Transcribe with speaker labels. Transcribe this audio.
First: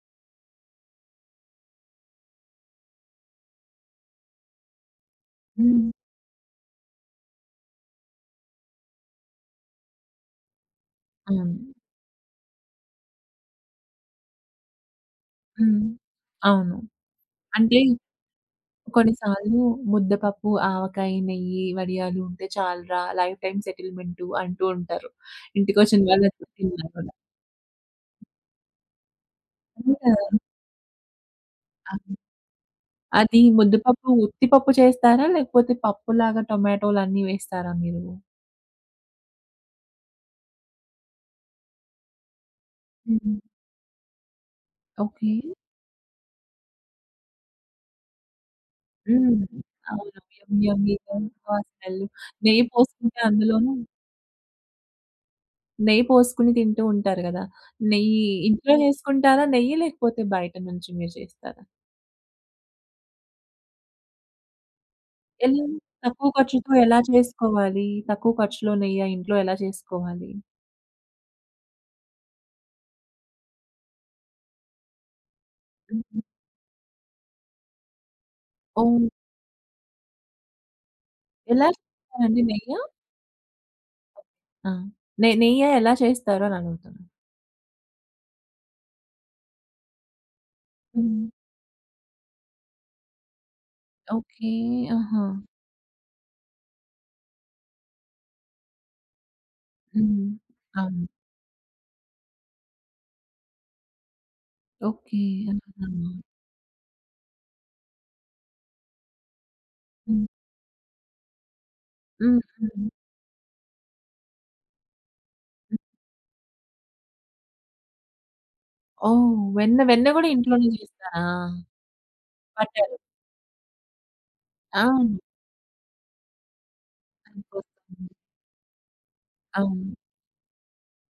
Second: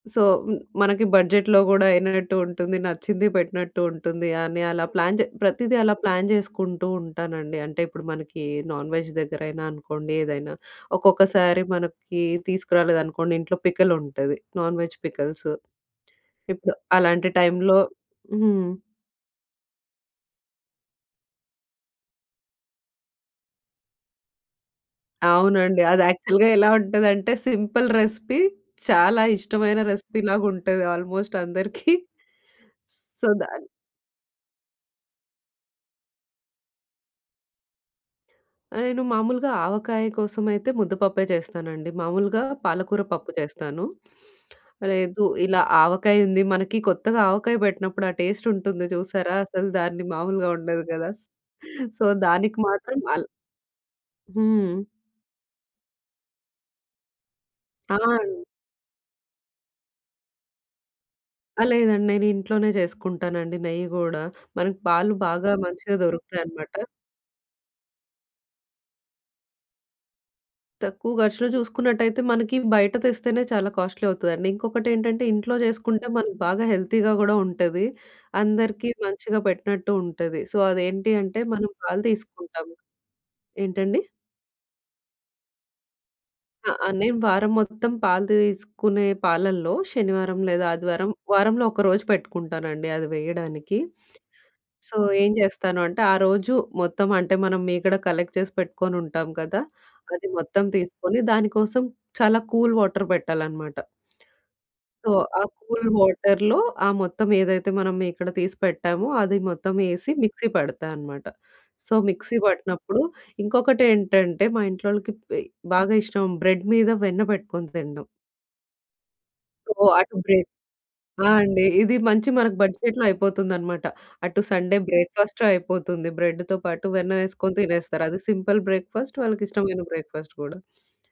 Speaker 1: So, హ్మ్. మనకి బడ్జెట్‌లో కూడా అయినట్టు ఉంటుంది. నచ్చింది పెట్టినట్టు ఉంటుంది. అని అలా ప్లాన్ చే ప్రతీదీ
Speaker 2: హ్మ్.
Speaker 1: అలా ప్లాన్ చేసుకుంటూ ఉంటానండి. అంటే ఇప్పుడు మనకి నాన్ వెజ్ దగ్గరైనా అనుకోండి, ఏదైనా ఒక్కొక్కసారి
Speaker 2: హ్మ్.
Speaker 1: మనకి తీసుకురాలేదనుకోండి ఇంట్లో పికల్ ఉంటది. Non veg pickles.
Speaker 2: హ్మ్.
Speaker 1: ఇప్పుడు
Speaker 2: అవును.
Speaker 1: అలాంటి టైంలో
Speaker 2: అంటే
Speaker 1: హ్మ్.
Speaker 2: కొన్ని సార్లు ముద్దపప్పు, ఆవకాయి, నెయ్యి, వడియాలు ఉంటే చాలురా లైఫ్ టైమ్ సెటిల్మెంటు అంటూ ఉంటారు.
Speaker 1: అవునండి.
Speaker 2: ఇంటికొచ్చిన
Speaker 1: అది యాక్చువల్‌గా
Speaker 2: వాళ్ళందరు
Speaker 1: ఎలా
Speaker 2: తిన్నాకూడా.
Speaker 1: ఉంటదంటే, సింపుల్ రెసిపీ. చాలా ఇష్టమైన
Speaker 2: హ్మ్.
Speaker 1: రెసిపీ
Speaker 2: ఆ!
Speaker 1: లాగా ఉంటది ఆల్మోస్ట్ అందరికి.
Speaker 2: అది
Speaker 1: సో,
Speaker 2: అది
Speaker 1: దాన్ని
Speaker 2: ముద్దపప్పు ఉత్తి పప్పు చేస్తారా? లేకపోతే, పప్పు లాగా టొమాటోలన్నీ వేస్తారా మీరు?
Speaker 1: నేను మామూలుగా ఆవకాయ కోసం అయితే ముద్దపప్పే చేస్తానండి. మామూలుగా పాలకూర పప్పు
Speaker 2: హ్మ్.
Speaker 1: చేస్తాను. లేదు
Speaker 2: ఓకే.
Speaker 1: ఇలా ఆవకాయి ఉంది. మనకి కొత్తగా ఆవకాయ పెట్టినప్పుడు ఆ టేస్ట్ ఉంటుంది చూశారా!
Speaker 2: హ్మ్.
Speaker 1: అసలు దాన్ని
Speaker 2: అవును.
Speaker 1: మామూలుగా
Speaker 2: యమ్మీ,
Speaker 1: ఉండదు గదా!
Speaker 2: యమ్మీ‌గా ఆ స్మెల్లు
Speaker 1: సో, దానికి
Speaker 2: నెయ్యి
Speaker 1: మాత్రం
Speaker 2: పోసుకుంటే
Speaker 1: అల
Speaker 2: అందులోను...
Speaker 1: హ్మ్.
Speaker 2: నెయ్యి పోసుకుని తింటూ ఉంటారు గదా! నెయ్యి,
Speaker 1: ఆన్
Speaker 2: ఇంట్లో చేసుకుంటారా నెయ్యి? లేకపోతే, బయట నుంచి మీరు
Speaker 1: ఆ!
Speaker 2: చేస్తారా?
Speaker 1: లేదండి. నేను ఇంట్లోనే చేసుకుంటానండి నెయ్య కూడా. మనకు పాలు బాగా
Speaker 2: ఎలా?
Speaker 1: మంచిగా
Speaker 2: తక్కువ ఖర్చుతో
Speaker 1: దొరుకుతాయనమాట.
Speaker 2: ఎలా చేసుకోవాలి? తక్కువ ఖర్చులో నెయ్య ఇంట్లో ఎలా చేసుకోవాలి?
Speaker 1: తక్కువ ఖర్చులో చూసుకున్నట్టయితే మనకి బయట తెస్తేనే చాలా కాస్ట్‌లీ అవుతదండి. ఇంకొకటేంటంటే ఇంట్లో చేసుకుంటే,
Speaker 2: హ్మ్.
Speaker 1: మనకి బాగా హెల్తీగా కూడా ఉంటది. అందరికీ
Speaker 2: అవును.
Speaker 1: మంచిగా పెట్టినట్టు ఉంటది. సో, అదేంటి అంటే
Speaker 2: ఎలా
Speaker 1: మనం పాలు
Speaker 2: చేస్తారండి నెయ్య?
Speaker 1: తీసుకుంటాము ఏంటండి?
Speaker 2: ఆ! నె నెయ్య ఎలా చేస్తారు
Speaker 1: ఆ! ఆ!
Speaker 2: అనడుగుతున్న.
Speaker 1: నేను వారం మొత్తం పాలతో తీసుకునే పాలల్లో శనివారం లేదా ఆదివారం,
Speaker 2: హ్మ్.
Speaker 1: వారంలో ఒకరోజు పెట్టుకుంటానండి అది వేయడానికి.
Speaker 2: ఓకే.
Speaker 1: సో,
Speaker 2: ఆహా!
Speaker 1: ఏం జేస్తాను అంటే, ఆ రోజు మొత్తం అంటే మనం మీగడ కలెక్ట్ చేసి పెట్టుకొని ఉంటాం గదా!
Speaker 2: హ్మ్.
Speaker 1: అది మొత్తం
Speaker 2: అవును.
Speaker 1: తీసుకొని, దానికోసం చాలా కూల్ వాటర్ పెట్టాలనమాట. So,
Speaker 2: okay.
Speaker 1: ఆ కూల్
Speaker 2: అలాగనా.
Speaker 1: వాటర్‌లో ఆ మొత్తం ఏదైతే మనం మీగడ తీసి పెట్టామో, అది మొత్తం వేసి
Speaker 2: హ్మ్.
Speaker 1: మిక్సీ పడతాన్నమాట. సో, మిక్సీ
Speaker 2: హుహుహు.
Speaker 1: పట్టినప్పుడు ఇంకొకటేంటంటే మా ఇంట్లోళ్ళకి బెయ్
Speaker 2: హ్మ్.
Speaker 1: బాగా ఇష్టం బ్రెడ్ మీద వెన్న పెట్టుకొని తినడం.
Speaker 2: ఓహ్! వెన్న.
Speaker 1: ఓహ్!
Speaker 2: వెన్న
Speaker 1: అటు
Speaker 2: కూడా
Speaker 1: బ్రేక్
Speaker 2: ఇంట్లోనే చేస్తారా?
Speaker 1: ఆ! అండి. ఇది మంచి మనకు
Speaker 2: పట్టారు.
Speaker 1: బడ్జెట్‌లో అయిపోతుందన్నమాట. అటు సండే
Speaker 2: ఆ! హ్మ్.
Speaker 1: బ్రేక్‌ఫాస్టు అయిపోతుంది. బ్రెడ్‌తో పాటు వెన్న
Speaker 2: వెన్న
Speaker 1: ఏసుకొని తినేస్తారు.
Speaker 2: పూసండి.
Speaker 1: అది సింపుల్ బ్రేక్‌ఫాస్ట్ వాళ్ళకిష్టమైన
Speaker 2: అవును.
Speaker 1: బ్రేక్‌ఫాస్ట్ కూడా.